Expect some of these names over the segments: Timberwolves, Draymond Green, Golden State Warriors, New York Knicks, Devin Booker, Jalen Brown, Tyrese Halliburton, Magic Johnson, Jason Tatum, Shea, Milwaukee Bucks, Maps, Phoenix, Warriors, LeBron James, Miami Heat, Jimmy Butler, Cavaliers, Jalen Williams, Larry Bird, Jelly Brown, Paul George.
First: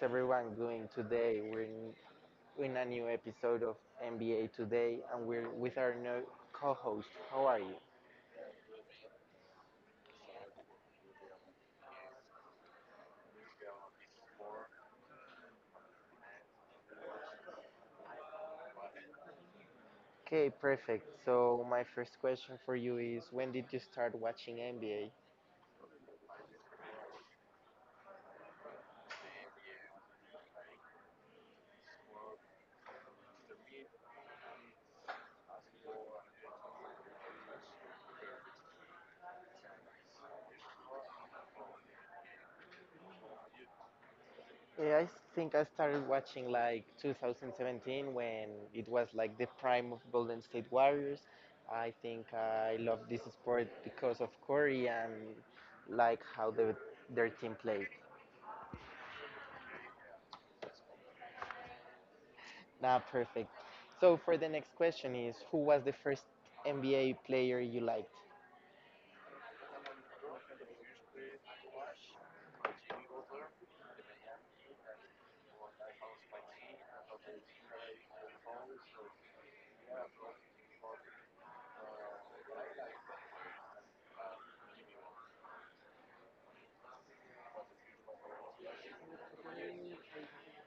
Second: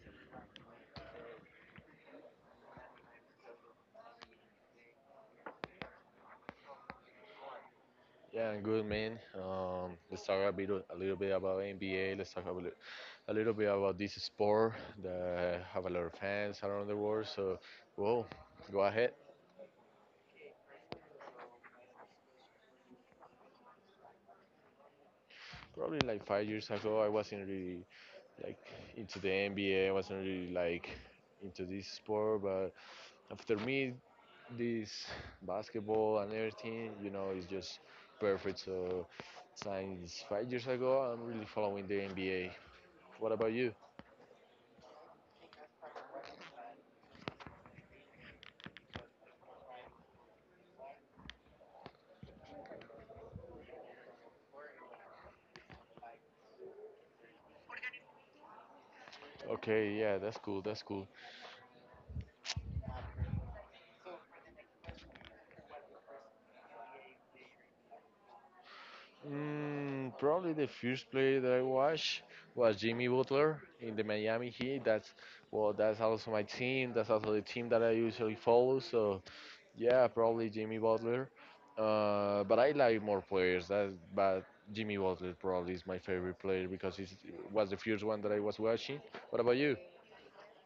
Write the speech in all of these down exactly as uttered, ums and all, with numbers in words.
everyone doing today? We're in, in a new episode of N B A Today, and we're with our new co-host. How are you? Yeah, I'm good, man. Um, let's talk a bit, a little bit about N B A. Let's talk a little, a little bit about this sport that have a lot of fans around the world. So, well, go ahead. Okay, perfect. So my first question for you is, when did you start watching N B A? Probably like five years ago, I wasn't really like into the N B A. I wasn't really like into this sport, but after me, this basketball and everything, you know, is just perfect. So, since five years ago, I'm really following the N B A. What about you? Yeah, I think I started watching like twenty seventeen when it was like the prime of Golden State Warriors. I think I love this sport because of Curry and like how the, their team played. Okay, yeah, that's cool. That's cool. Ah, perfect. So for the next question is, who was the first N B A player you liked? Mm, probably the first player that I watched was Jimmy Butler in the Miami Heat. That's well, that's also my team. That's also the team that I usually follow. So yeah, probably Jimmy Butler. Uh, but I like more players. That but Jimmy Butler probably is my favorite player because he was the first one that I was watching. What about you?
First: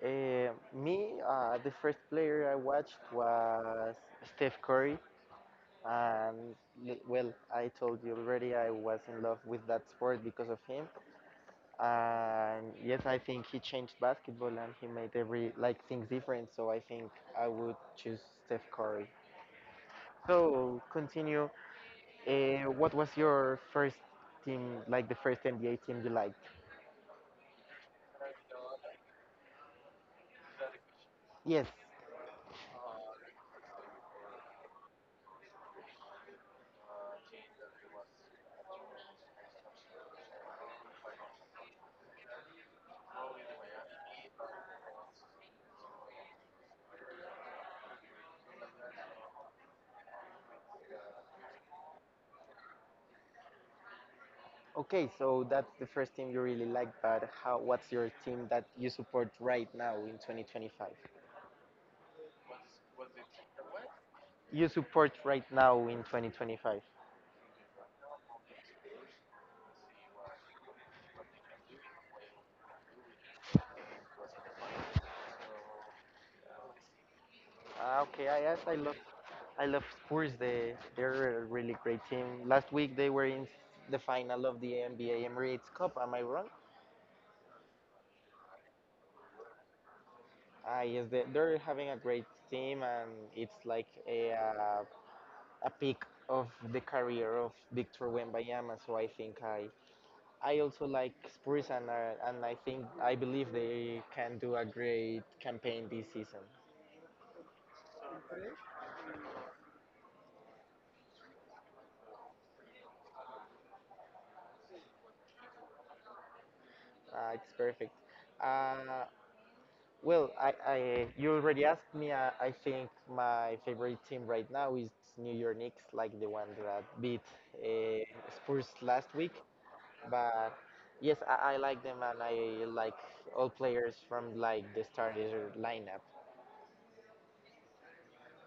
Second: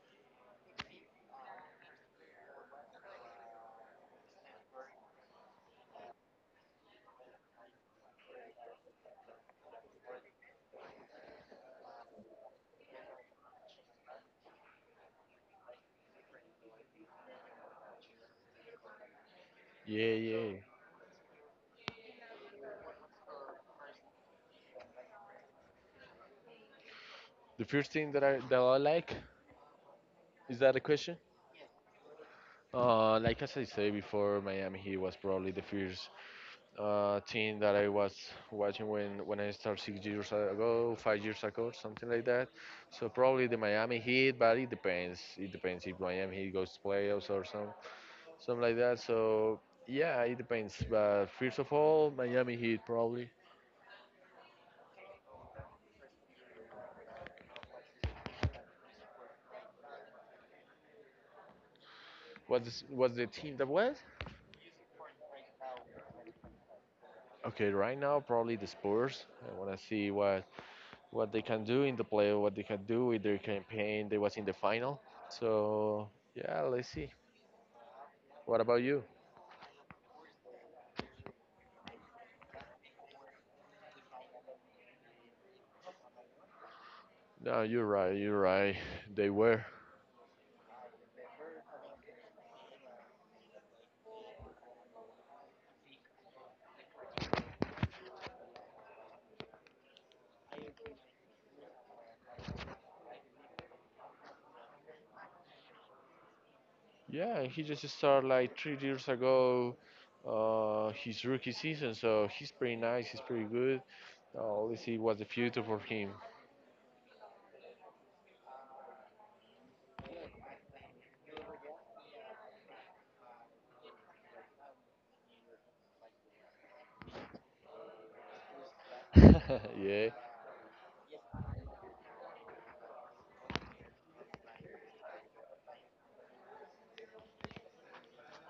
Uh, me, uh, the first player I watched was Steph Curry, and li- well, I told you already I was in love with that sport because of him. And yes, I think he changed basketball and he made every like things different. So I think I would choose Steph Curry. Yeah, yeah. So continue. Uh, what was your first team, like the first N B A team you liked? The first thing that I that I like, is that a question? Yes. Uh, like, as I said before, Miami Heat was probably the first uh, thing that I was watching when, when, I started six years ago, five years ago, something like that. So probably the Miami Heat, but it depends. It depends if Miami Heat goes to playoffs or some something like that. So yeah, it depends. But first of all, Miami Heat probably. Okay, so that's the first team you really like, but how? What's your team that you support right now in twenty twenty-five? What's what's the team that was? You support right now in twenty twenty-five. Okay, right now probably the Spurs. I want to see what what they can do in the playoff, what they can do with their campaign. They was in the final. So yeah, let's see. Ah, okay, I What yes, I about love you? I love Spurs. They they're a really great team. Last week they were in the final of the N B A Emirates Cup. Am I wrong? No, you're right. You're right. They were. Ah, yes, they, they're having a great team, and it's like a uh, a peak of the career of Victor Wembanyama. So I think I I also like Spurs and I, and I think I believe they can do a great campaign this season. Yeah, he just started like three years ago, uh, his rookie season. So he's pretty nice. He's pretty good. Uh, let's see what's the future for him. Uh, it's perfect. Uh, well, I, I you already asked me. Uh, I think my favorite team right now is New York Knicks, like the one that beat uh, Spurs last week. Yeah, But yes, I, I like them and I like all players from like the starter lineup.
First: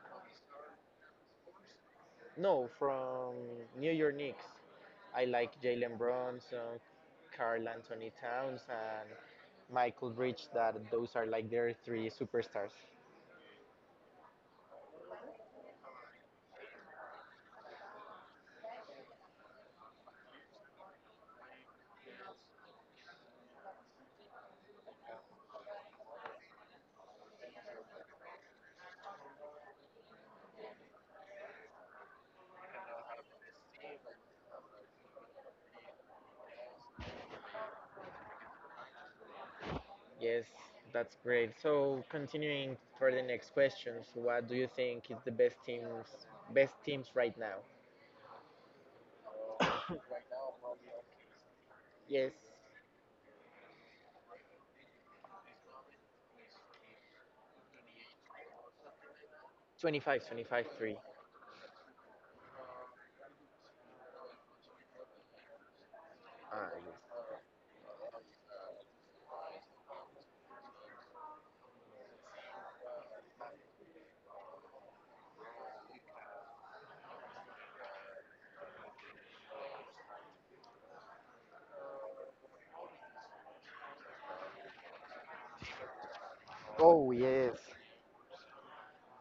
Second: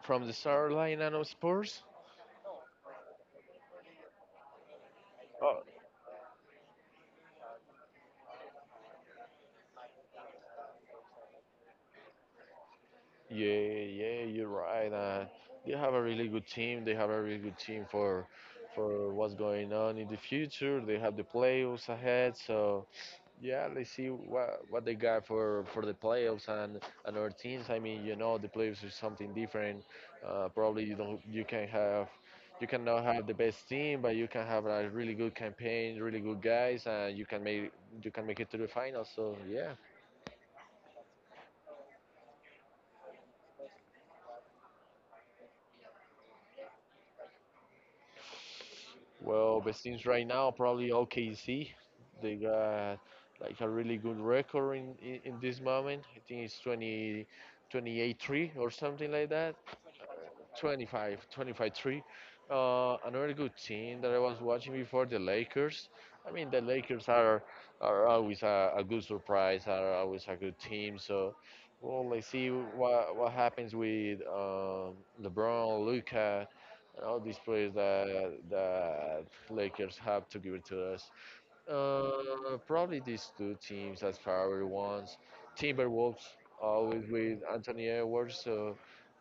from the South Carolina of Spurs. No, from New York Knicks. I like Jalen Brunson, Carl Anthony Towns, and Michael Bridge. That those are like their three superstars. Yeah, yeah, you're right. Uh, they have a really good team. They have a really good team for for what's going on in the future. They have the playoffs ahead, so yeah, let's see what what they got for for the playoffs and and our teams. I mean, you know, the playoffs is something different. Uh, probably you don't you can have you cannot have the best team, but you can have a really good campaign, really good guys, and you can make you can make it to the finals. So yeah. Yes, that's great. So continuing for the next questions, what do you think is the best teams, best teams right now? Well, but since right now, probably O K C, Yes, they got like a really good record in, in, in this moment. I think it's twenty, twenty-eight three or something like that. twenty-five, twenty-five, three. twenty-five, twenty-five three. Uh, another good team that I was watching before, the Lakers. I mean, the Lakers are are always a, a good surprise, are always a good team. So, well, let's see what what happens with um, LeBron, Luca, and all these players that the Lakers have to give it to us. Uh, probably these two teams as priority ones. Timberwolves always Oh with yes, Anthony Edwards. So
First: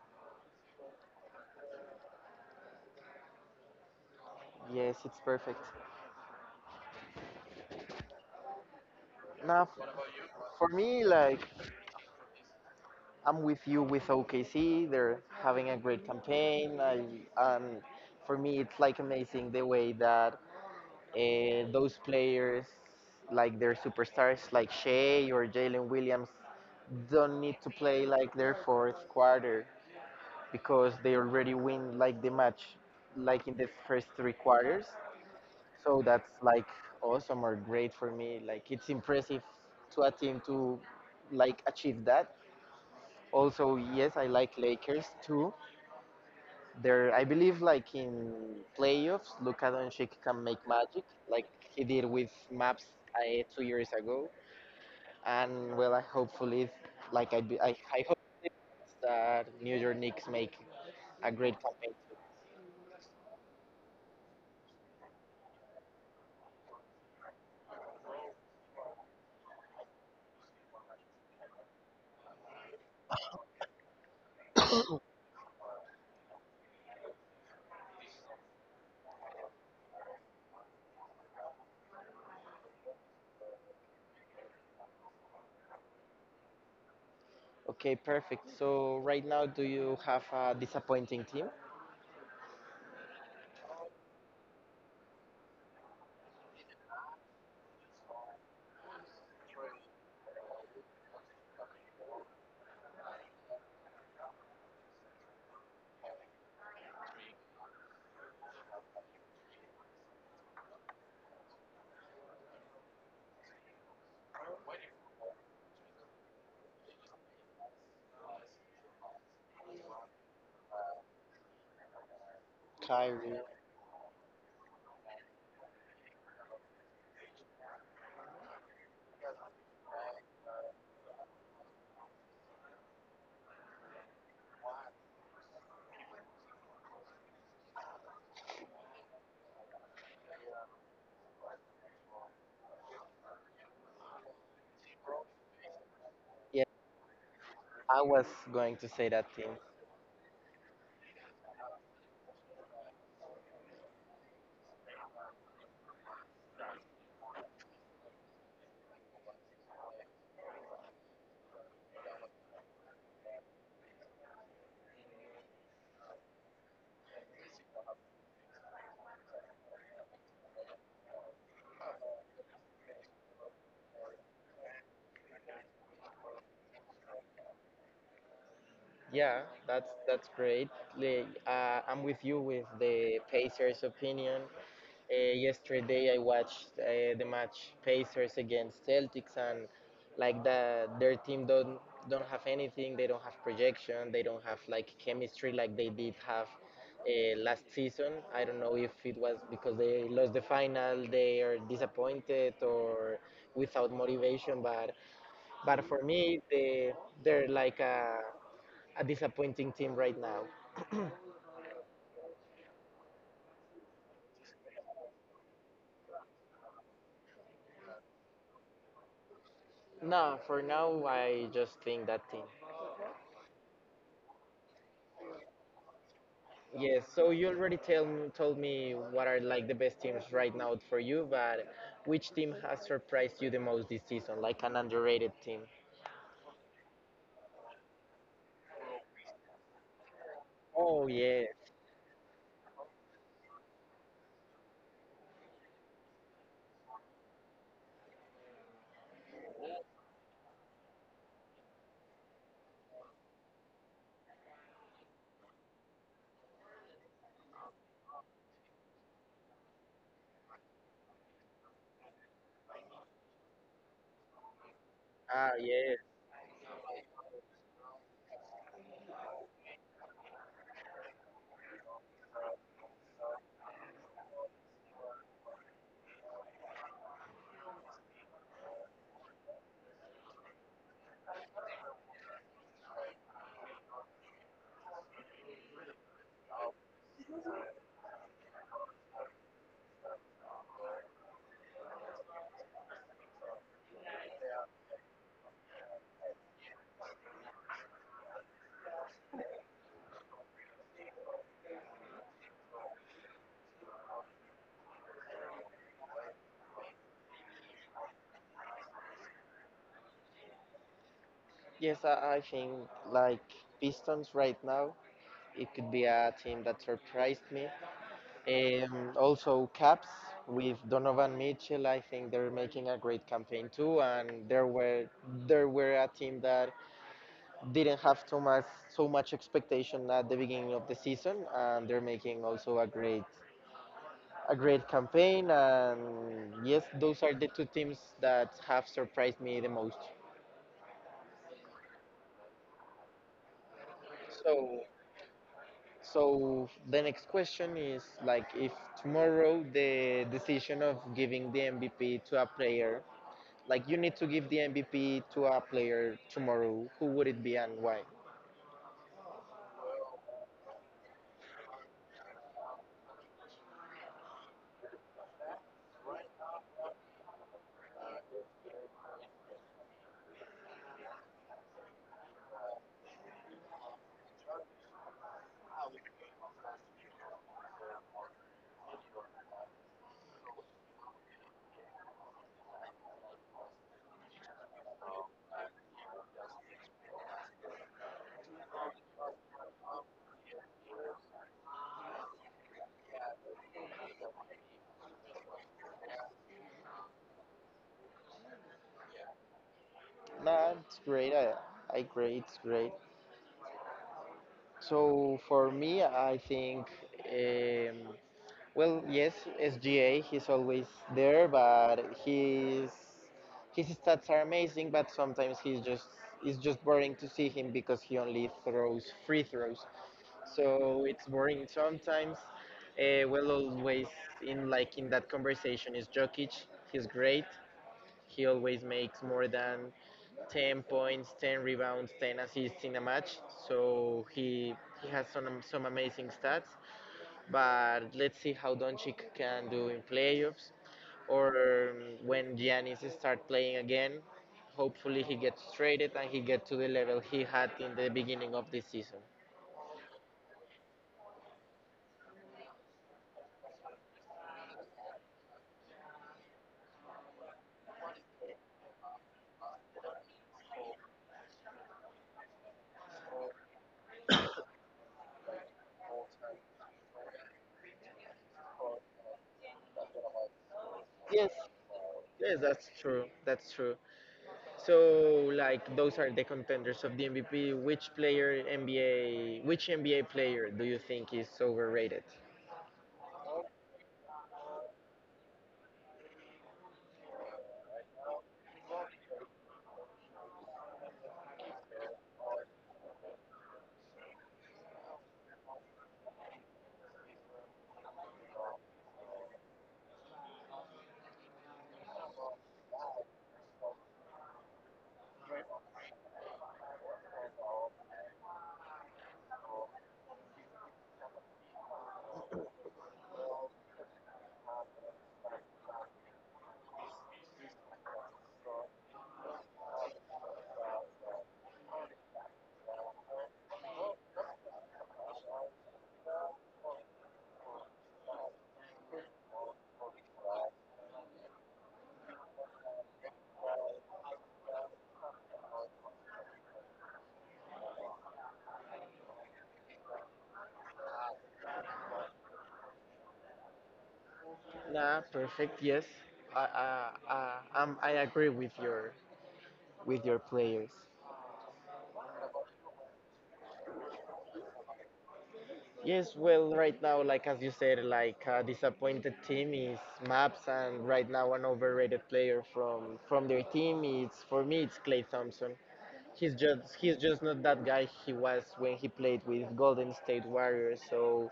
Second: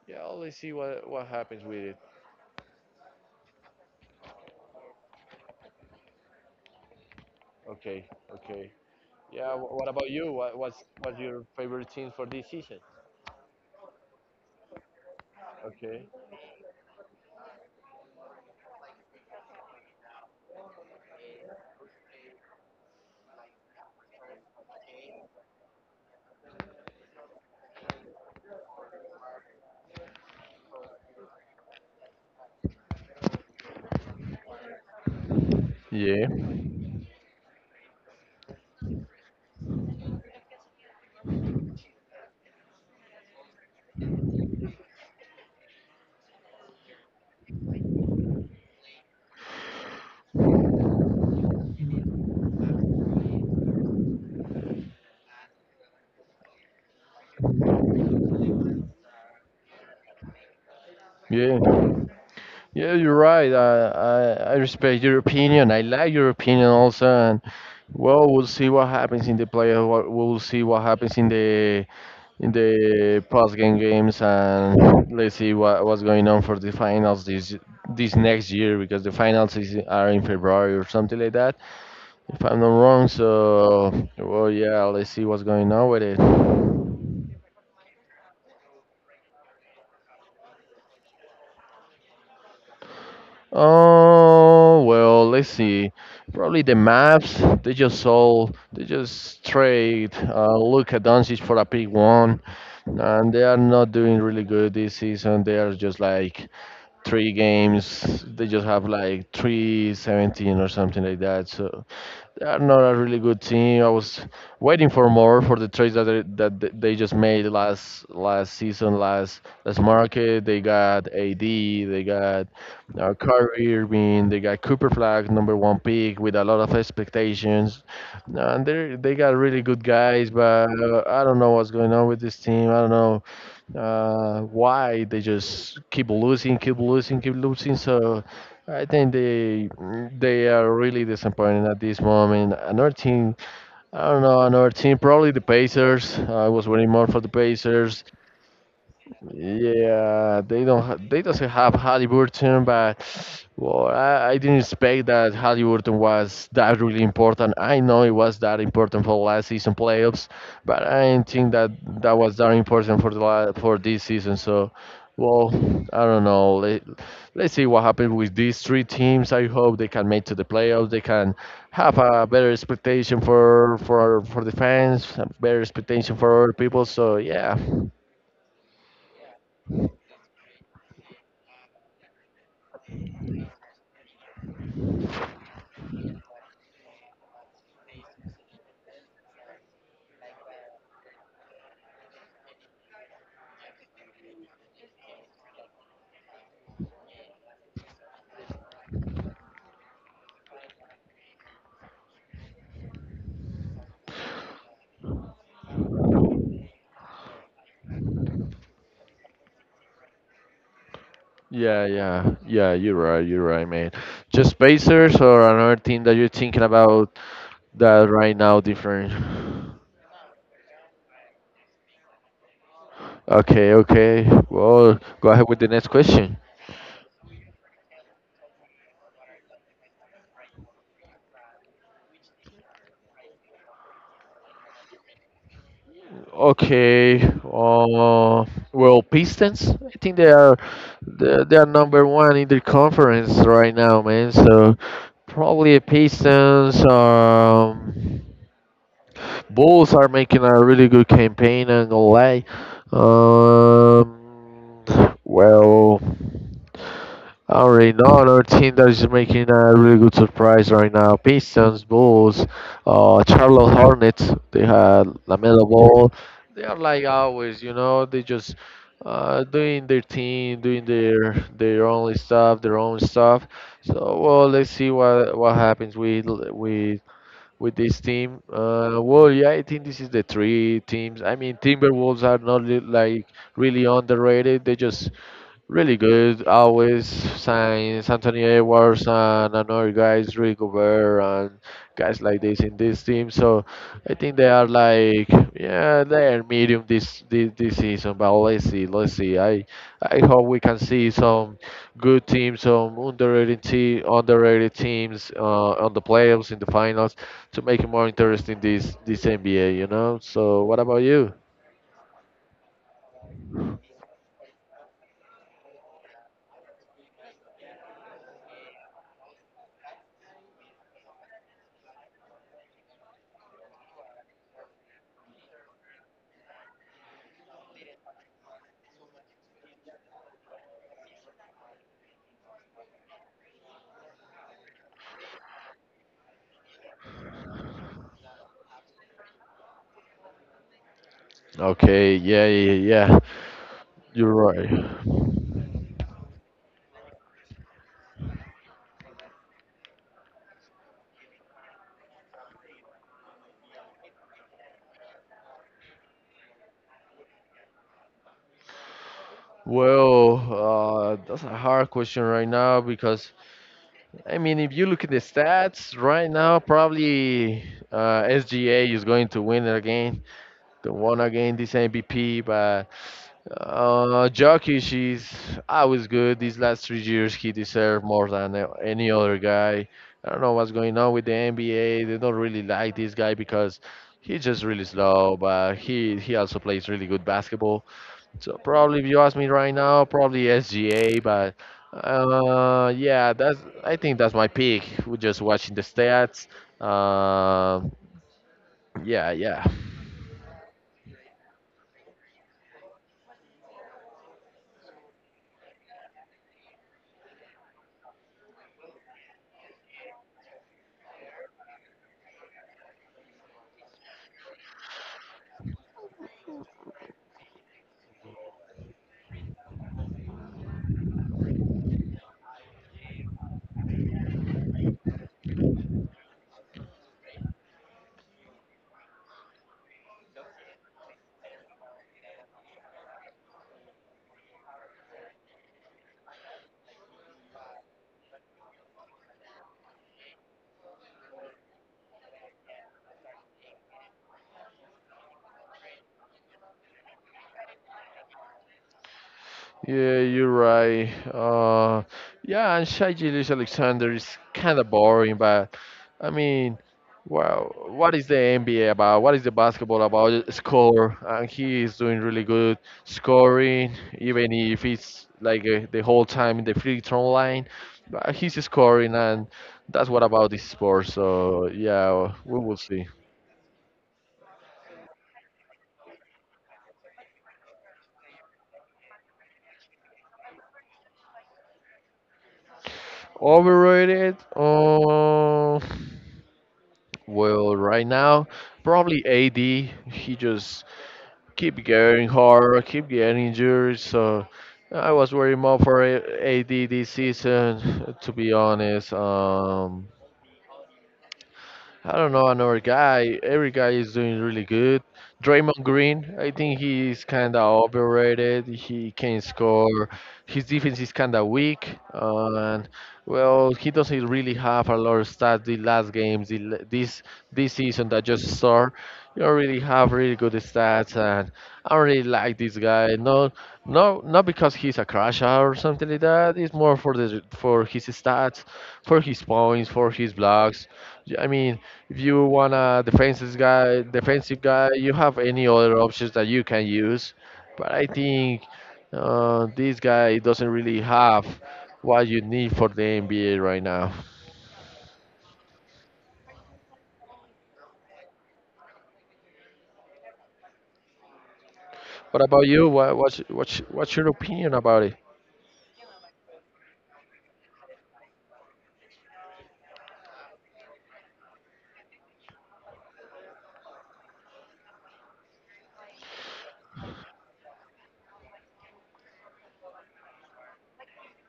yeah, let's see what what happens with it. yes, it's perfect. Okay, okay. Yeah. Now, wh- What f- about you? What, for what's me, what's like your favorite team for this season? I'm with you with O K C. They're having a great Okay. campaign. I, um, for me, it's like amazing the way that uh, those players, like their superstars, like Shea or Jalen Williams, don't need to play like their fourth quarter because they already win like the match, like in the first three quarters. So Yeah, that's like awesome or great for me. Like it's impressive to a team to like achieve that also, yes, I like Lakers too. There, I believe, like in playoffs, Luka Doncic can make magic, like he did with Maps uh, two years ago. And well, I hopefully, like I, be- I, I hope that New York Knicks make a great yeah, campaign. Too. yeah. You're right. I, I, I respect your opinion. I like your opinion also. And well, we'll see what happens in the playoff. What- We'll see what happens in the in the post game games, and let's see what, what's going on for the finals this this next year, because the finals is, are in February or something like that, if I'm not wrong. So well, yeah, let's see what's going on with it. Okay, perfect. So right now, do you have a disappointing team? Oh well, let's see, probably the Maps. They just sold, they just trade uh, look at Doncic for a pick one, and they are not doing really good this season. They are just like three games. They just have like three seventeen or something like that. So they are not a really good team. I was waiting for more for the trades that they, that th- they just made last last season, last last market. They got A D, they got uh, Kyrie. Kyrie Irving, they got Cooper Flag, number one pick with a lot of expectations, and they they got really good guys. But uh, I don't know what's going on with this team. I don't know uh, why they just keep losing, keep losing, keep losing. So I think they they are really disappointed at this moment. Another team, I don't know, another team, probably the Pacers. I Yeah, was waiting more for the I Pacers. was going to say that team. Yeah, they don't. Ha- they doesn't have Halliburton, but well, I, I didn't expect that Halliburton was that really important. I know it was that important for last season playoffs, but I didn't think that that was that important for the la- for this season. So, well, I don't know. Let, let's see what happens with these three teams. I hope they can make to the playoffs. They can have a better expectation for for for the fans, a better expectation for other people. So yeah. Yeah, that's that's great. Like, uh, I'm with you with the Pacers' opinion. Uh, yesterday I watched uh, the match Pacers against Celtics and like the their team don't don't have anything. They don't have projection. They don't have like chemistry like they did have uh, last season. I don't know if it was because they lost the final, they are disappointed or without motivation. But but for me, they they're like a a disappointing team right now. Yeah, yeah, yeah. You're right. You're right, man. Just Pacers or another team that you're thinking about that right now different. No, for now I just think that team. Okay, okay. Well, go ahead with the next question. Yes, so you already tell, m- told me what are like the best teams right now for you, but which team has surprised you the most this season, like an underrated team? Okay. Uh, well, Pistons. I think they are Oh they yes, they are number one in the conference right now, man. So probably Pistons. Um, Bulls are making a really good campaign and L A. Um, well, I already know another team that is making a really good surprise right now. Pistons, Bulls, uh, Charlotte Hornets. They had ah Lamelo yes, Ball. They are like always, you know. They just uh, doing their thing, doing their their own stuff, their own stuff. So well, let's see what what happens with with with this team. Uh, well, yeah, I think this is the three teams. I mean, Timberwolves are not li- like really underrated. They just really good, always signs Anthony Edwards and another guys, Rudy Gobert, and guys like this in this team. So I think they are like, yeah, they are medium this this, this season. But let's see, let's see. I I hope we can see some good teams, some underrated te- underrated teams uh, on the playoffs in the finals to make it more interesting this this N B A. You know. So what about you? yes. I, I think like Pistons right now, it could be a team that surprised me. Um, also Caps with Donovan Mitchell, I think they're making a great campaign too, and there were there were a team that didn't have so much so much expectation at the beginning of the season, and they're making also a great a great campaign. And yes, those are the two teams that have surprised me the most. Okay, yeah, yeah, yeah. You're right. So so the next question is like if tomorrow the decision of giving the M V P to a player, like you need to give the M V P to a player tomorrow, who would it be and why? Well, uh, that's a hard question right now because I mean, if you look at the stats right now, probably uh, S G A is going to win it again, the one again this M V P. But uh, Jokic is always good. These last three years, he deserved more than a- any other guy. I don't know what's going on with the N B A. They don't really like this guy because he's just really slow, but he he also plays really good basketball. So probably if you ask me right now, probably S G A, but uh, yeah, that's I think that's my pick. We're just watching the stats. Uh, yeah, yeah. Nah, it's great. I, I great, it's great. So for me, I think, um, well, yes, S G A, he's always there, but his his stats are amazing. But sometimes he's just it's just boring to see him because he only throws free throws. So it's boring sometimes. Uh, well, always in like in that conversation is Jokic. He's great. He always makes more than ten points, ten rebounds, ten assists in a match. So he he has some some amazing stats. But let's see how Doncic can do in playoffs, or um, when Giannis start playing again. Hopefully he gets traded and he get to the level he had in the beginning of the season. Yeah, you're right. Uh, yeah, and Shai Gilgeous Alexander is kind of boring, but I mean, wow, what is the N B A about? What is the basketball about? Just score, and he is doing really good scoring, even if it's like uh, the whole time in the free throw line. But he's scoring, and that's what about this sport. Yes, So yeah, we yes, will that's see. true. That's true. So, like, those are the contenders of the M V P. Which player N B A, which N B A player do you think is overrated? Overrated? Uh, Well, right now, probably A D. He just keep getting hard, keep getting injured. So I was worried more for A- AD this season, to be honest. Um, I don't know another guy. Every guy is doing really good. Draymond Green, I think he's kind of overrated. He can't score. His defense is kind of weak, uh, and well, he doesn't really have a lot of stats. The last games, the, l- this this season that just started, you don't really have really good stats, and I don't really like this guy. No, no, not because he's a crasher or something like that. It's more for the for his stats, for his points, for his blocks. Yeah, I mean, if you want a defensive guy, defensive guy, you have any other options that you can use. But I think uh, this guy doesn't really have what you need for the N B A right now. Nah, perfect. Yes, I, I, I, um, I agree with your with your players. What about you? What, what's, what's, what's your opinion about it? Yes, well, right now, like as you said, like a disappointed team is Maps, and right now an overrated player from from their team is for me it's Clay Thompson. He's just he's just not that guy he was when he played with Golden State Warriors. So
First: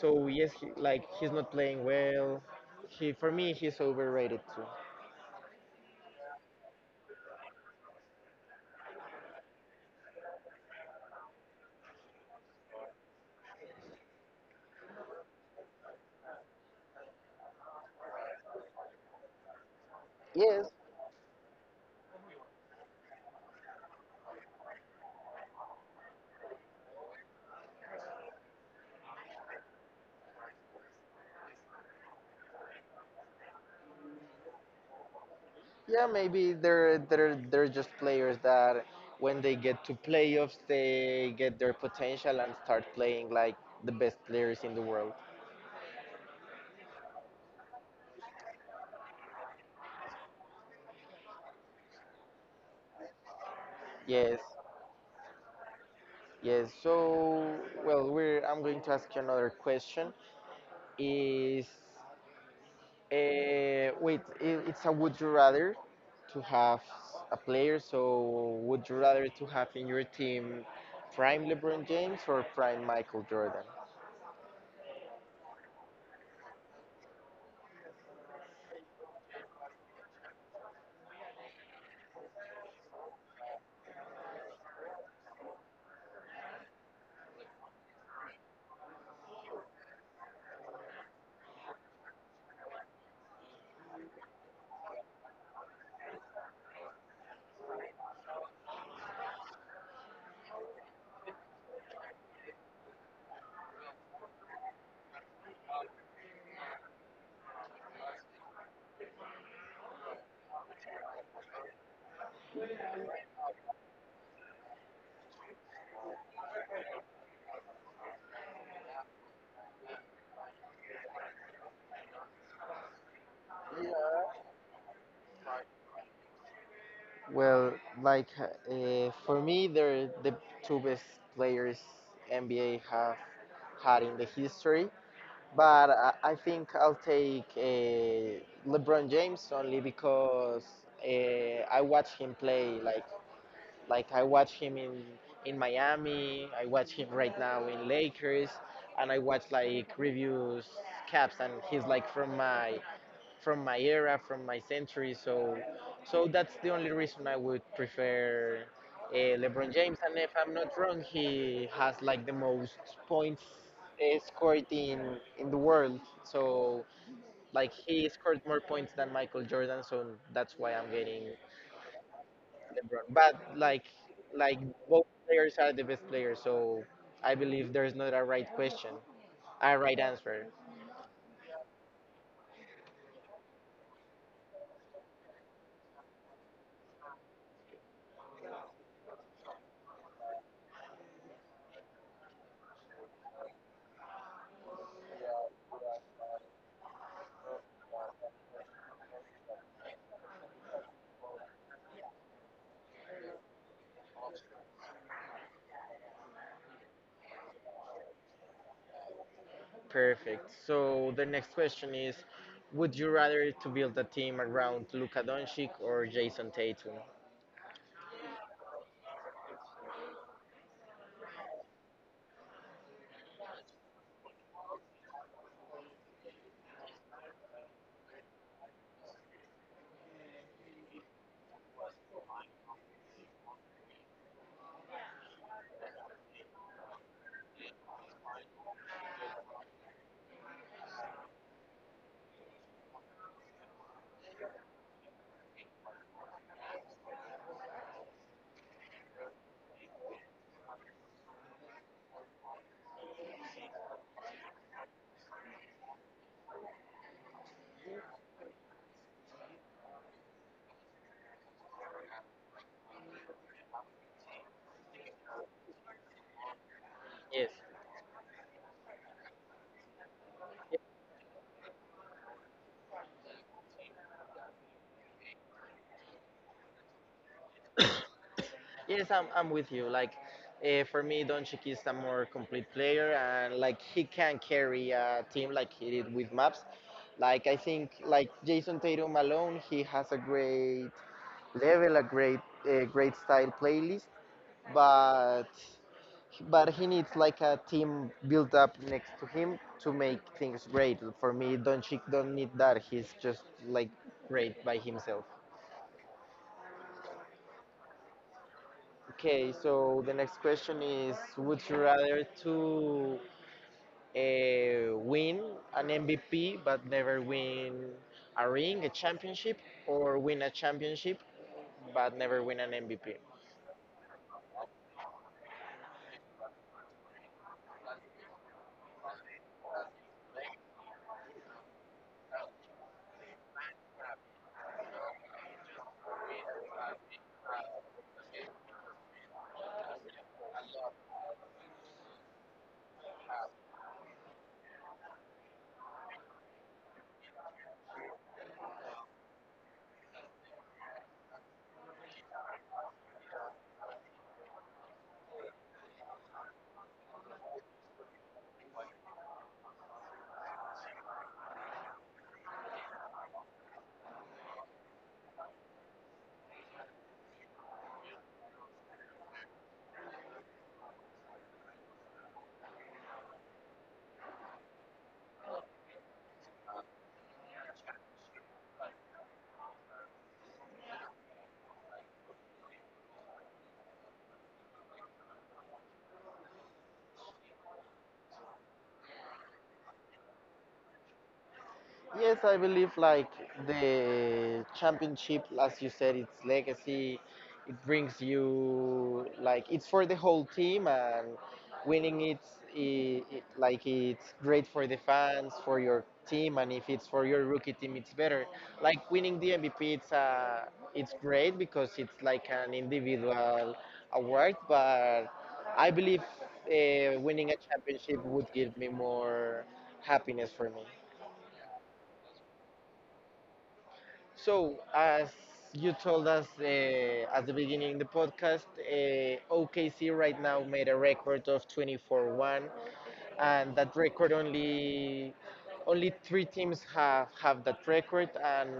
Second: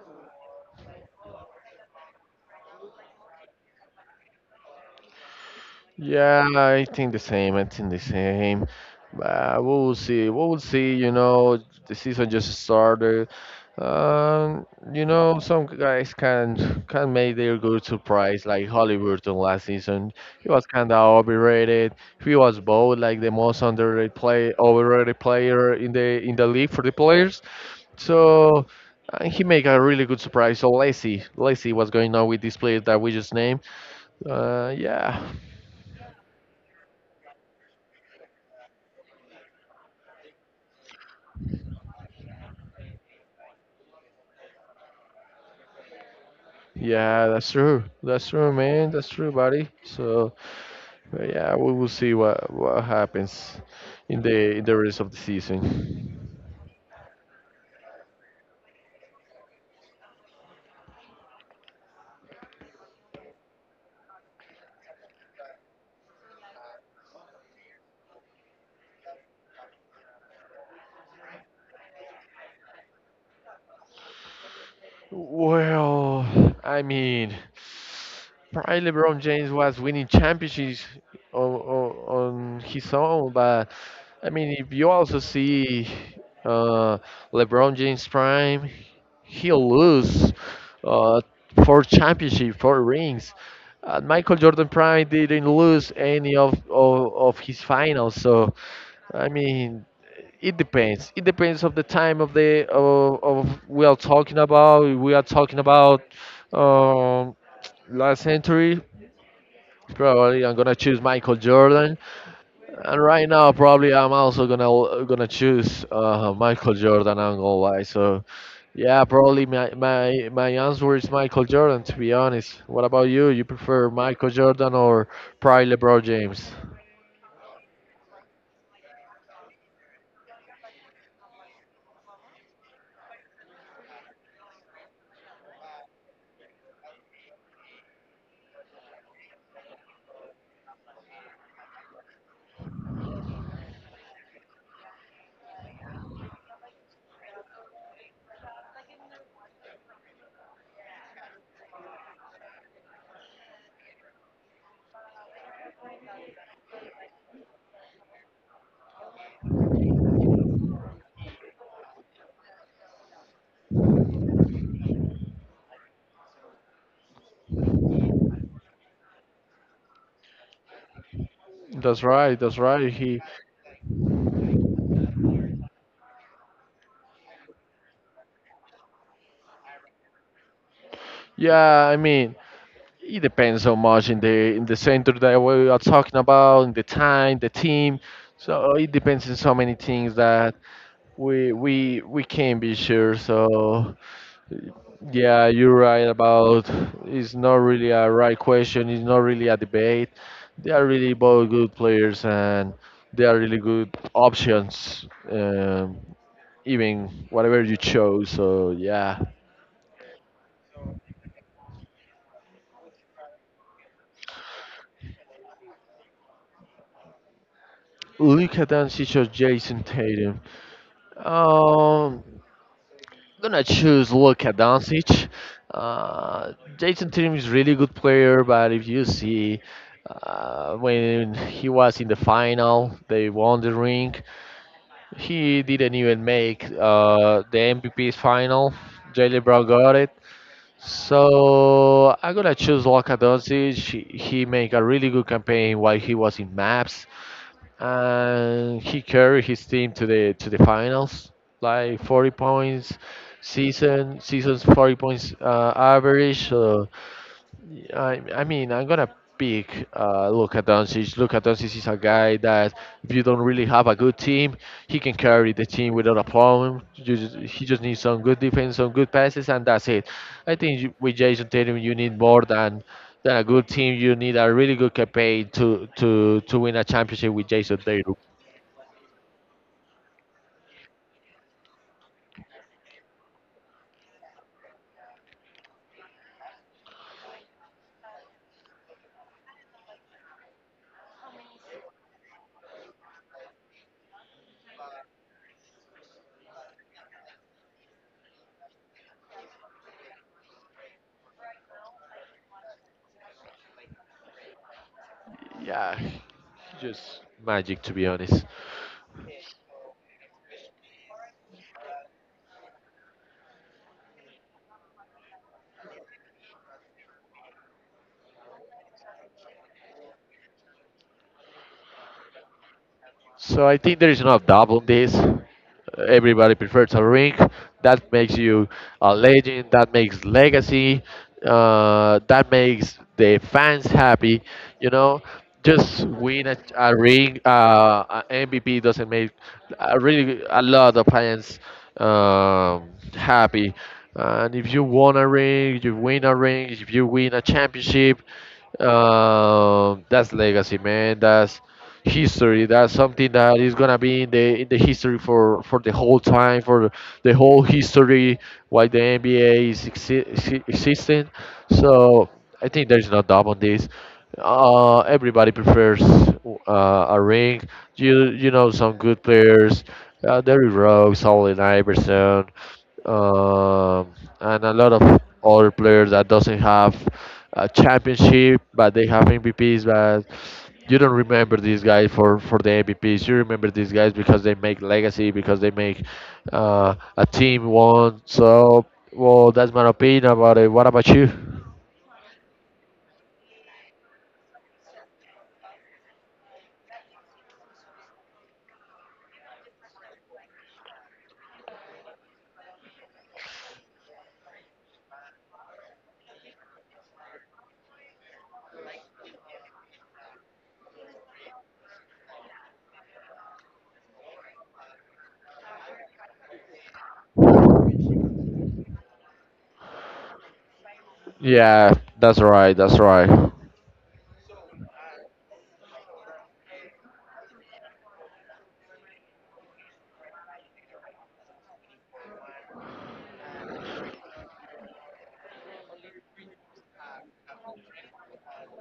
so yes, he, like he's not playing well. He For me he's overrated too. Yeah, I think the same. I think the same. Uh, we will see. We will see. You know, the season just started. Um, you know, some guys can can make their good surprise, like Halliburton last season. He was Yes. kind of overrated. He was both like the most underrated play, overrated player in the in the league for the players. So uh, he make a really good surprise. So let's see, let's see what's going on with this player that we just named. Uh, yeah. Yeah, maybe they're they're they're just players that when they get to playoffs, they get their potential and start playing like the best players in the world. Yeah, that's true. That's true, man. That's true, buddy. So, uh, yeah, we will see what what happens in Yes, the in the rest of the season. yes. So, well, we're I'm going to ask you another question. Is uh, wait, I It's a would you rather to have a player? So, would you rather to have in your team prime LeBron James or prime Michael Jordan? Well, I mean, probably LeBron James was winning championships on, on, on his own, but I mean, if you also see uh, LeBron James prime, he'll lose uh, four championships, four rings. Uh, Michael Jordan prime didn't lose any of, of, of his finals. So I mean, it depends it depends of the time of the of, of we are talking about we are talking about um, Last century, probably I'm gonna choose Michael Jordan, and right now probably I'm also gonna gonna choose uh, Michael Jordan. I'm gonna lie, so yeah, probably my, my my answer is Michael Jordan, to be honest. What about you? You prefer Michael Jordan or probably LeBron James? Well, like uh, for me, they're the two best players N B A have had in the history. But I, I think I'll take uh, LeBron James only because uh, I watched him play like like I watch him in in Miami, I watch him right now in Lakers, and I watch like reviews caps, and he's like from my from my era, from my century. So so that's the only reason I would prefer uh, LeBron James. And if I'm not wrong, he has like the most points uh, scored in in the world. So like he scored more points than Michael Jordan. So that's why I'm getting That's right, that's right, LeBron. he... But like like both players are the best players, so I believe there's not a right question, a right answer. Yeah, I mean, it depends so much in the in the center that we are talking about, in the time, the team. So it depends on so many things that we we we can't be sure. So yeah, you're right about it's not really a right question. It's not really a debate. They are really both good players, and they are really good options. Um, Even whatever you chose. So yeah, Perfect. So the next question is, would you rather to build a team around Luka Doncic or Jason Tatum? look at Doncic or Jason Tatum. Um, Gonna choose Luka Doncic. Uh, Jason Tatum is really good player, but if you see uh, when he was in the final, they won the ring. He didn't even make uh, the M V P's final. Jalen Brown got it. So I'm gonna choose Luka Doncic. He, he made a really good campaign while he was in Maps, and he carried his team to the to the finals, like forty points season season's forty points uh, average. So I I mean I'm gonna pick uh, Luka Doncic. Luka Doncic is a guy that if you don't really have a good team, he can carry the team without a problem. You just, Yes. He just needs some good defense, some good passes, and that's it. I think you- with Jason Tatum you need more than than a good team. You need a really good campaign to to to win a championship with Jason Tatum. Yes, I'm, I'm with you. Like, uh, for me, Doncic is a more complete player, and like he can carry a team like he did with Maps. Like I think, like Jason Tatum alone, he has a great level a great a great style playlist, but but he needs like a team built up next to him to make things great. For me Doncic don't need that. He's just like great by himself. Yeah, just magic to be honest. Okay, so the next question is, would you rather to uh, win an M V P but never win a ring a championship, or win a championship but never win an M V P? So I think there is no doubt on this. Everybody prefers a ring. That makes you a legend. That makes legacy. Uh, that makes the fans happy. You know, just win a, a ring. Uh, a M V P doesn't make uh, really a lot of fans um, happy. And if you won a ring, you win a ring. If you win a championship, um, that's legacy, man. That's history. That's something that is gonna be in the in the history for for the whole time, for the whole history why the N B A is exi- exi- existing. So I think there's no doubt on this. Uh, everybody prefers uh, a ring. You you know some good players, uh, Derrick Rose, Allen Iverson. Um and a lot of other players that doesn't have a championship, but they have M V Ps. But you don't remember these guys for for the M V Ps. You remember these guys because they make legacy, because they make uh, a team won. So, well, that's my opinion about it. What about you? Yes, I believe like the championship, as you said, it's legacy. It brings you like it's for the whole team, and winning it's I it, like it's great for the fans, for your team, and if it's for your rookie team, it's better. Like winning the M V P, it's uh, it's great because it's like an individual award, but I believe uh, winning a championship would give me more happiness for me. Yeah, that's right. That's right. So, as you told us uh, at the beginning of the podcast, uh, O K C right now made a record of twenty-four one, and that record only only three teams have have that record, and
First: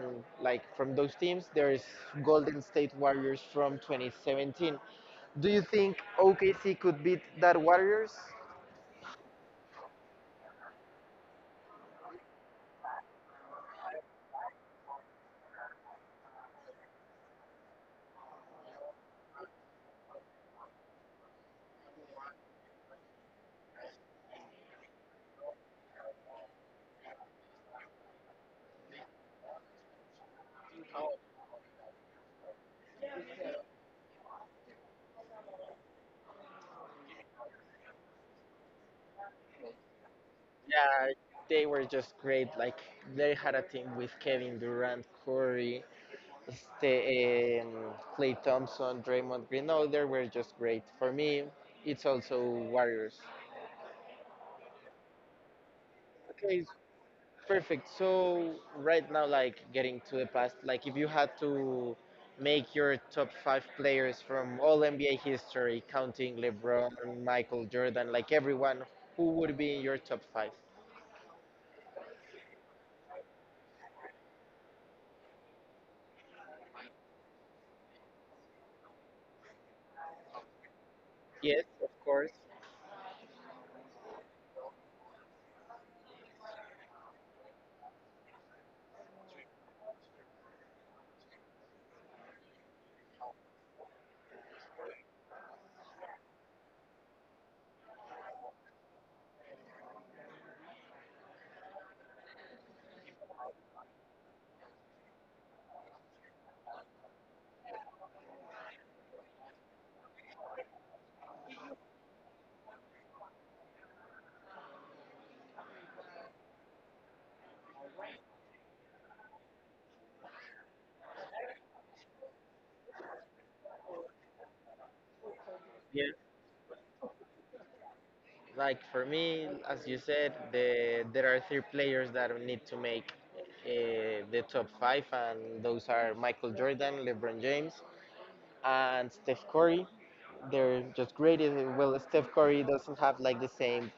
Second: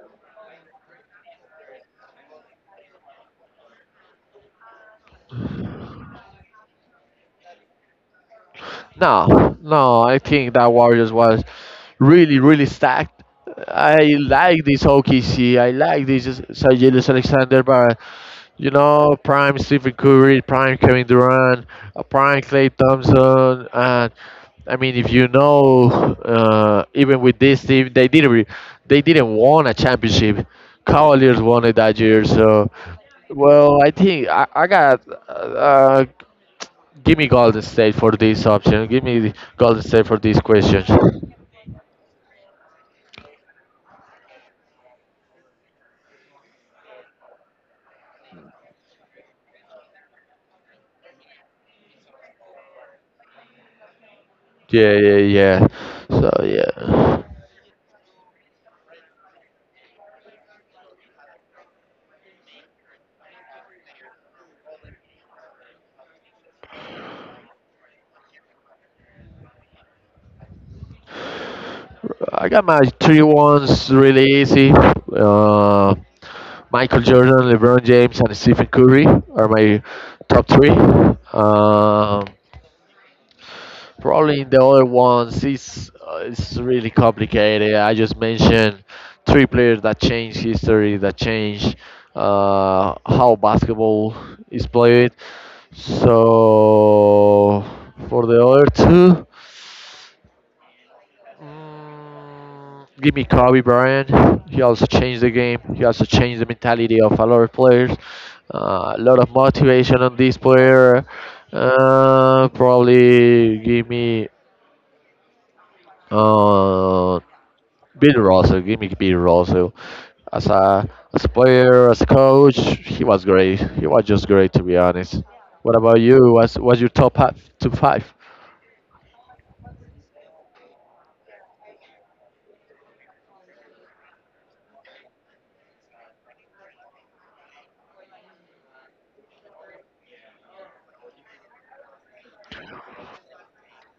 like from those teams, there is Golden State Warriors from twenty seventeen. Do you think O K C could beat that Warriors? No, no, I think that Warriors was really, really stacked. I like this O K C. I like this Sajelis Alexander, but you know, prime Stephen Curry, prime Kevin Durant, uh, prime Clay Thompson. And I mean, if you know, uh, even with this team, they didn't re- they didn't won a championship. Cavaliers won it that year, so well, I think I, I got uh, uh, give me Golden State for this option. Give me the Golden State for these questions. Yeah, they were just great. Like they had a team with Kevin Durant, Curry, St- um, Clay Thompson, Draymond Green. No, they were just great. For me, it's also Warriors. Yeah, yeah, yeah. So Okay, s- yeah, Perfect. So right now, like getting to the past, like if you had to make your top five players from all N B A history, counting LeBron, Michael Jordan, like everyone, who would be in your top five? I got my three ones really easy. Uh, Michael Jordan, LeBron James, and Stephen Curry are my top three. Yes, of Um, course. Probably in the other ones, it's uh, it's really complicated. I just mentioned three players that change history, that change uh, how basketball is played. So for the other two, mm, give me Kobe Bryant. He also changed the game. He also changed the mentality of a lot of players. Uh, a lot of motivation on this player. Uh, probably give me uh, Bill Russell, give me Bill Russell. As a as a player, as a coach, he was great. He was just great, to be honest. What about you? What's what's your top five? Top five? Like for me, as you said, the, there are three players that need to make uh, the top five, and those are Michael Jordan, LeBron James, and Steph Curry. They're just great. Uh, Well, Steph Curry doesn't have like the same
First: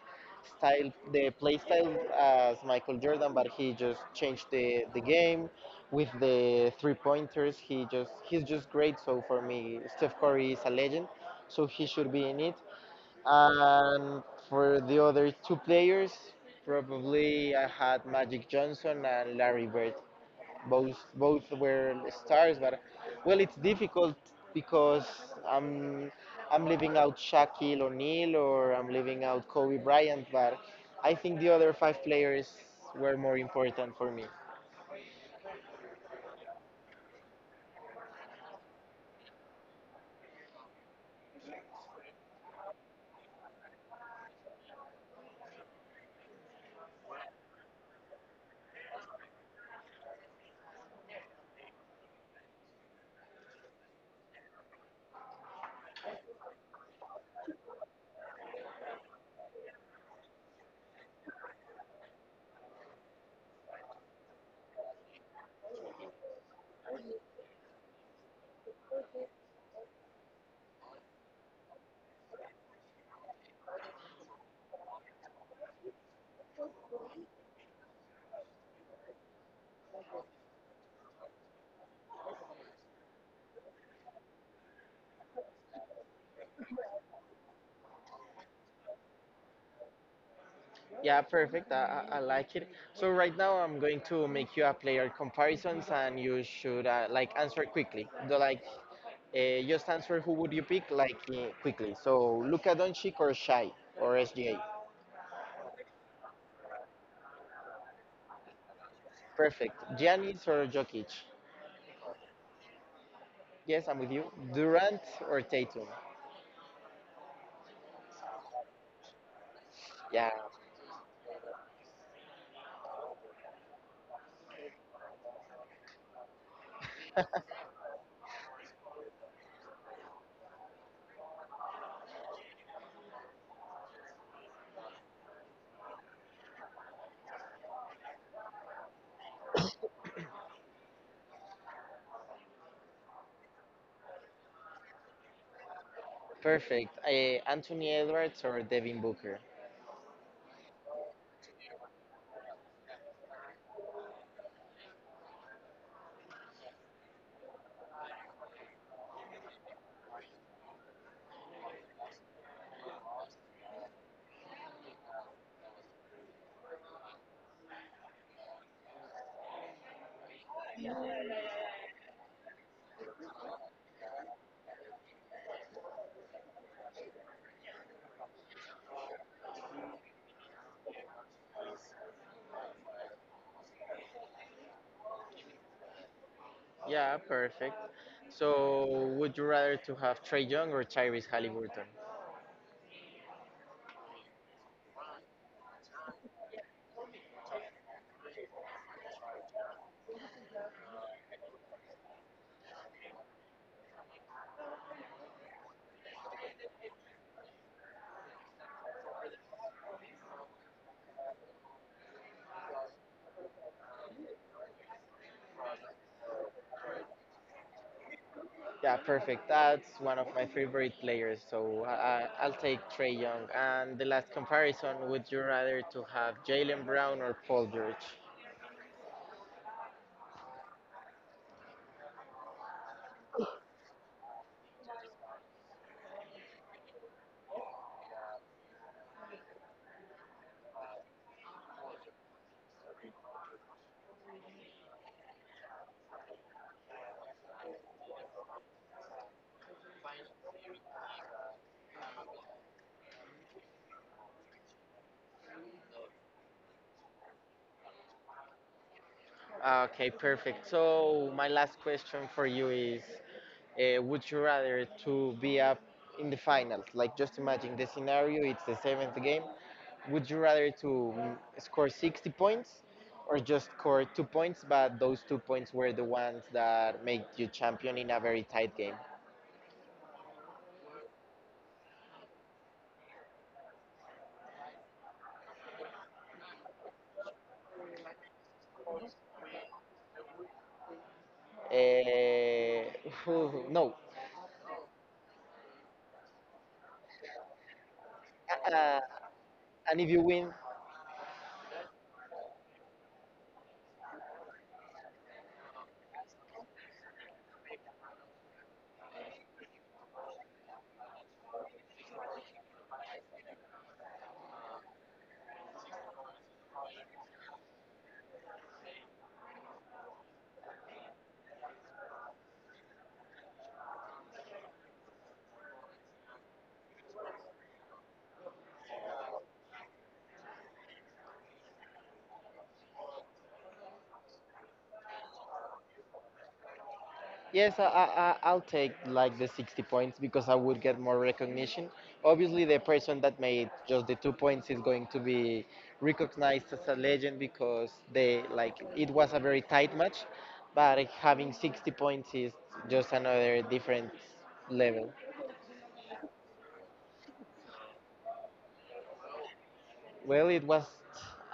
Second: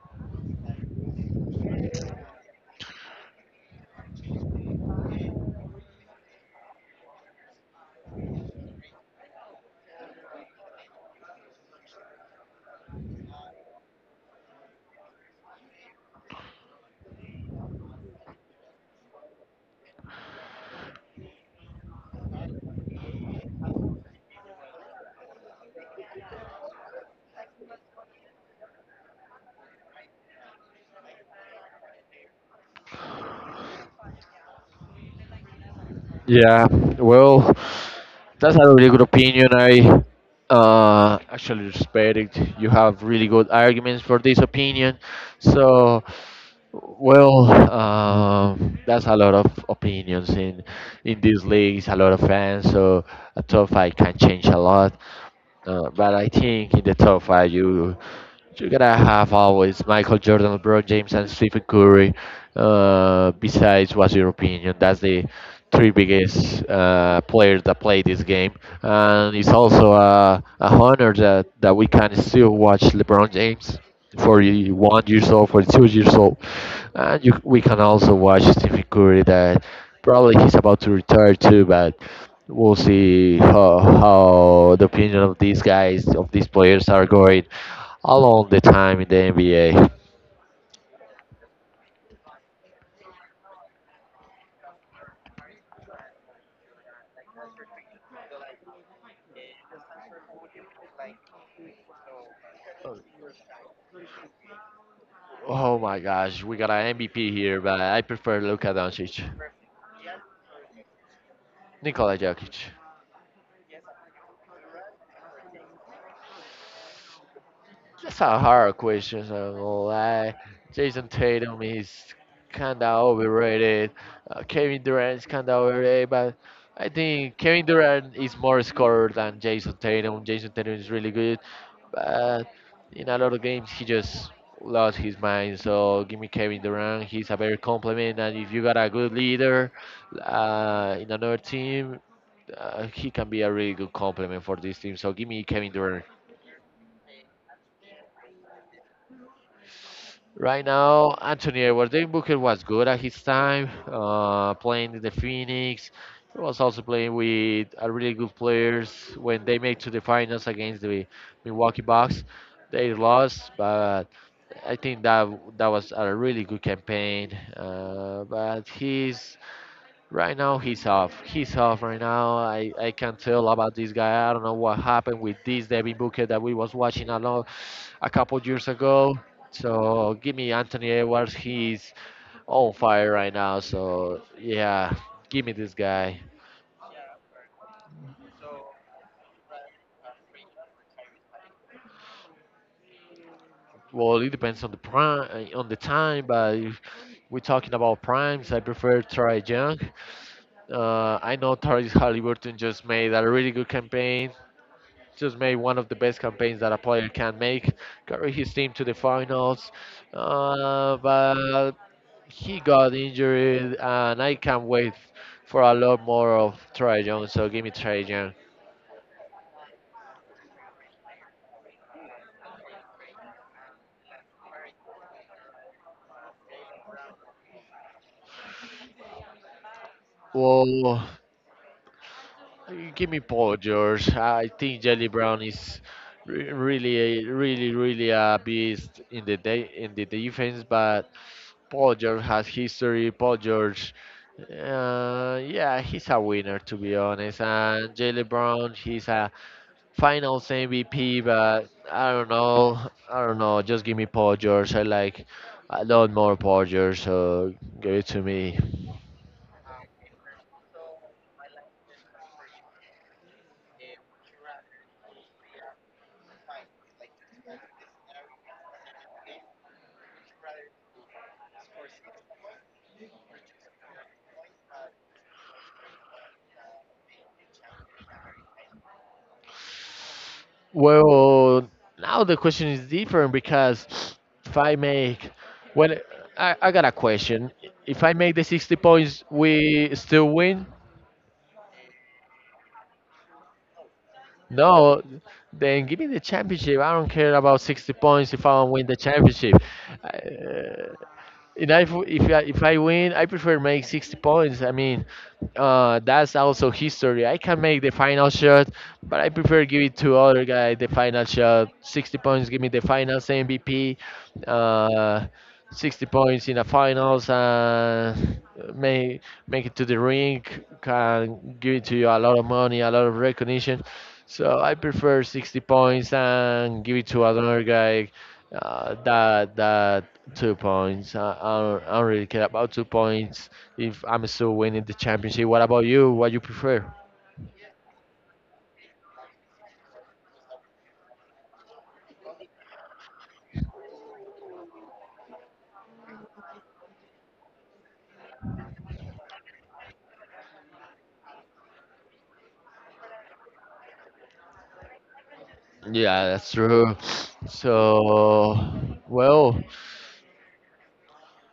style, the play style as Michael Jordan, but he just changed the, the game with the three pointers. He just he's just great. So for me, Steph Curry is a legend. So he should be in it. And for the other two players, probably I had Magic Johnson and Larry Bird. Both both were stars, but well, it's difficult because I'm I'm leaving out Shaquille O'Neal or I'm leaving out Kobe Bryant, but I think the other five players were more important for me. Yeah, well, that's a really good opinion. I uh, actually respect it. You have really good arguments for this opinion. So, well, um that's a lot of opinions in in these leagues. A lot of fans. So a top five can change a lot. Uh, but I think in the top five, you you're gonna have always Michael Jordan, LeBron James, and Stephen Curry. Uh, besides, what's your opinion? That's the three biggest uh, players that play this game, and it's also a, a honor that, that we can still watch LeBron James, forty-one years old, forty-two years old. And you, we can also watch Stephen Curry, that probably he's about to retire too. But we'll see how, how the opinion of these guys of these players are going all the time in the N B A. Yeah, perfect. I, I I like it. So right now I'm going to make you a player comparisons, and you should uh, like answer quickly. The, like, uh, just answer who would you pick like uh, quickly. So Luka Doncic or Shai or S G A. Oh my gosh, we got an M V P here, but I prefer Luka Doncic, Perfect. Giannis or Jokic. Nikola Jokic. Yes, I'm with you. Durant or Tatum. That's a hard question. I'm not gonna Yeah, lie. Jason Tatum is kind of overrated. Uh, Kevin Durant is kind of overrated, but I think Kevin Durant is more scorer than Jason Tatum. Jason Tatum is really good, but in a lot of games he just lost his mind. So give me Kevin Durant. He's a better complement, and if you got a good leader uh, in another team, uh, he can be a really good complement for this team. So give me Kevin Durant. perfect. Uh, Anthony Edwards or Devin Booker. Right now, Anthony Edwards. Devin Booker was good at his time, uh, playing in the Phoenix. He was also playing with a really good players when they made to the finals against the Milwaukee Bucks. They lost, but I think that that was a really good campaign. Uh, but he's Right now he's off. He's off right now. I, I can't tell about this guy. I don't know what happened with this Devin Booker that we was watching a lot a couple years ago. So give me Anthony Edwards. He's on fire right now. So yeah, give me this guy. Yeah, perfect. So would you rather to have Trey Young or Tyrese Halliburton? Well, it depends on the prime, on the time. But if we're talking about primes, I prefer Trey Young. Uh, I know Tyrese Halliburton just made a really good campaign, just made one of the best campaigns that a player can make, carry his team to the finals. Uh, but he got injured, and I can't wait for a lot more of Trae Young. So give me Trae Young. Yeah, perfect. That's one of my favorite players, so I, I'll take Trey Young. And the last comparison, would you rather to have Jalen Brown or Paul George? Well, give me Paul George. I think Jelly Brown is re- really, really, really a beast in the day in the defense, but Paul George has history. Paul George... Uh, yeah, he's a winner, to be honest. And Jalen Brown, he's a Finals M V P, but I don't know. I don't know. Just give me Paul George. I like a lot more Paul George, so give it to me. Ah, okay, perfect. So my last question for you is, uh, would you rather to be up in the finals? Like just imagine the scenario, it's the seventh game. Would you rather to mm, score sixty points or just score two points, but those two points were the ones that make you champion in a very tight game? Well, now the question is different because if I make, well, I, I got a question. If I make the sixty points, we still win? Eh, no. No, then give me the championship. I don't care about sixty points if I don't win the Uh, championship. and if you win, Uh, and if if I, if I win, I prefer make sixty points. I mean, uh, that's also history. I can make the final shot, but I prefer give it to other guy the final shot. sixty points, give me the finals M V P. Uh, sixty points in the finals and make make it to the ring can give it to you a lot of money, a lot of recognition. So I prefer sixty points and give it to another guy uh, that that two points. I, I, don't, I don't really care about two points if I'm still winning the championship. What about you? What you prefer? yes, I, I, I- I'll take like the sixty points because I would get more recognition. Obviously, the person that made just the two points is going to be recognized as a legend because they like it was a very tight match, but having sixty points is just another different level. Yeah, that's true. So, well. Well, it was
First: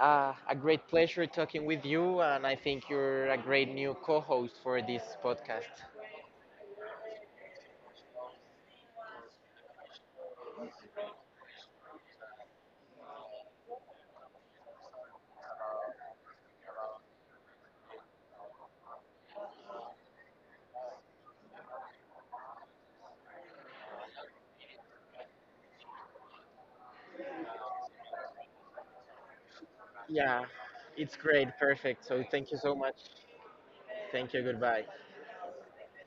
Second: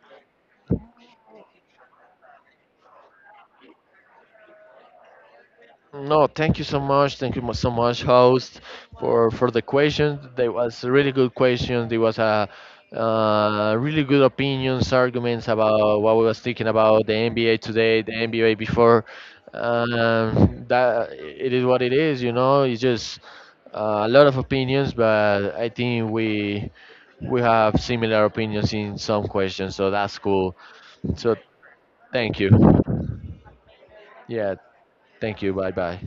uh, a great pleasure talking with you, and I think you're a great new co host for this podcast. No, thank you so much. Thank you mu- so much, host, for for the question. They was a really good question. There was a uh, really good opinions, arguments about what we was thinking about the N B A today, the N B A before. Um, that it is what it is, you know. It's just uh, a lot of opinions, but I think we we have similar opinions in some questions, so that's Yeah, cool. it's So great. Perfect. So thank you. thank you so much. Thank you. Yeah, Goodbye. thank you. Bye bye.